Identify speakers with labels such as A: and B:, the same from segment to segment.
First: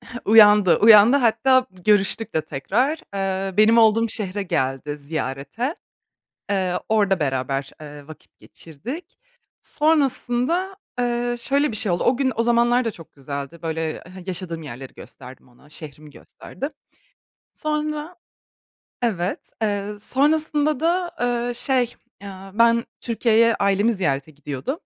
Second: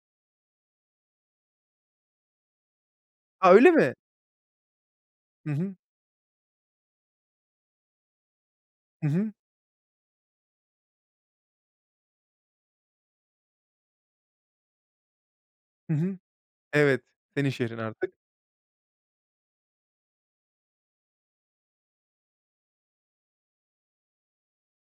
A: Uyandı, uyandı, hatta b görüştük de tekrar.
B: A,
A: Eee,
B: öyle
A: benim
B: mi?
A: olduğum şehre geldi
B: Hı
A: ziyarete.
B: hı.
A: Eee, orada beraber, eee, vakit
B: Hı
A: geçirdik.
B: hı.
A: Sonrasında, eee, şöyle bir şey oldu, o gün, o zamanlar da çok güzeldi, böyle ha yaşadığım yerleri gösterdim ona,
B: Hı
A: şehrimi
B: hı.
A: gösterdim.
B: Evet, senin şehrin artık.
A: Sonra, evet, eee, sonrasında da, eee, şey, aaa, ben Türkiye'ye ailemi ziyarete gidiyordum.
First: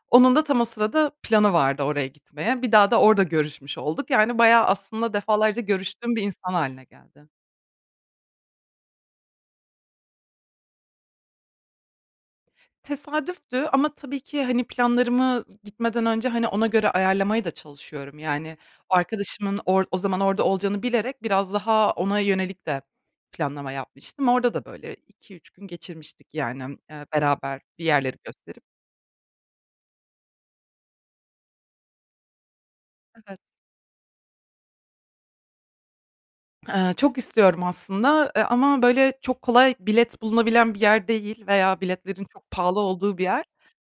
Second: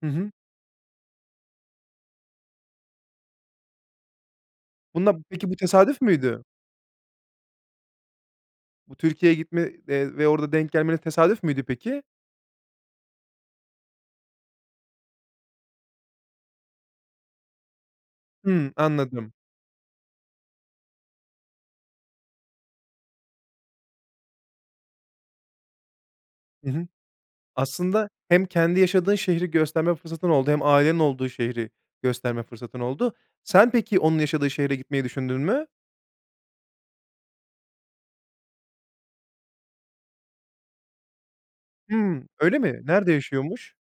B: Hı hı.
A: Onun da tam o sırada planı vardı oraya gitmeye. Bir daha da orada görüşmüş olduk. Yani bayağı aslında
B: Bunla peki bu
A: defalarca
B: tesadüf
A: görüştüğüm bir
B: müydü?
A: insan hâline geldi.
B: Bu Türkiye'ye gitme de ve orada denk gelmeniz tesadüf müydü peki?
A: Tesadüftü ama tabii ki, hani, planlarımı, ııı, gitmeden önce, hani, ona göre ayarlamaya da çalışıyorum. Yani
B: Hımm, anladım.
A: arkadaşımın or o zaman orada olacağını bilerek biraz daha ona yönelik de planlama yapmıştım. Orada da böyle 2-3 gün geçirmiştik yani,
B: Hı
A: emm,
B: hı.
A: eee, beraber bir
B: Aslında
A: yerleri
B: hem
A: gösterip.
B: kendi yaşadığın şehri gösterme fırsatın oldu, hem ailenin olduğu şehri gösterme fırsatın oldu.
A: Evet.
B: Sen peki onun yaşadığı şehre gitmeyi düşündün mü?
A: Eee, çok istiyorum aslında, eee, ama böyle çok kolay bilet bulunabilen bir yer değil veya biletlerin
B: Hımm,
A: çok
B: öyle mi?
A: pahalı
B: Nerede
A: olduğu bir yer.
B: yaşıyormuş?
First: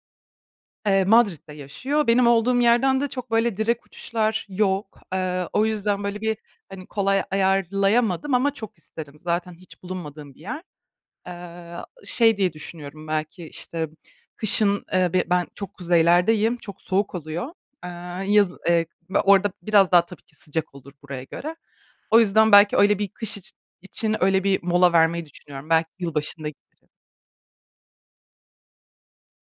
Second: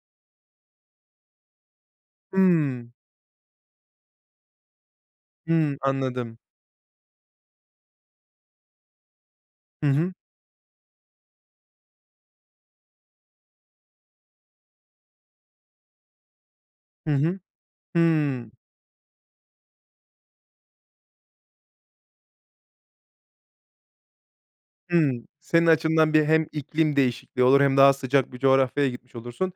A: Eee, Madrid'de yaşıyor. Benim olduğum
B: Hımm.
A: yerden de çok böyle direkt uçuşlar yok. Eee, o
B: Hımm.
A: yüzden böyle bir,
B: Anladım.
A: hani, kolay ayarlayamadım ama çok isterim. Zaten hiç
B: Hı hı.
A: bulunmadığım bir yer. Eee, şey diye düşünüyorum belki, işte, ımm, kışın, eee bi ben çok kuzeylerdeyim, çok
B: Hı
A: soğuk
B: hı.
A: oluyor. Eee,
B: Hımm.
A: yazı eee, orada biraz daha tabii ki sıcak olur buraya göre. O yüzden belki öyle bir kış içi için öyle bir mola
B: Hımm.
A: vermeyi
B: Senin
A: düşünüyorum. Belki
B: açımdan bir hem
A: yılbaşında giderim.
B: iklim değişikliği olur hem daha sıcak bir coğrafyaya gitmiş olursun.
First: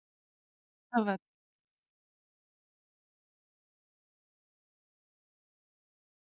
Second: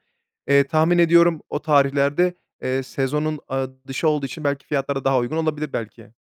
B: Eee, tahmin
A: Evet.
B: ediyorum o tarihlerde, eee, sezonun aaa dışı olduğu için belki fiyatlar da daha uygun olabilir belki.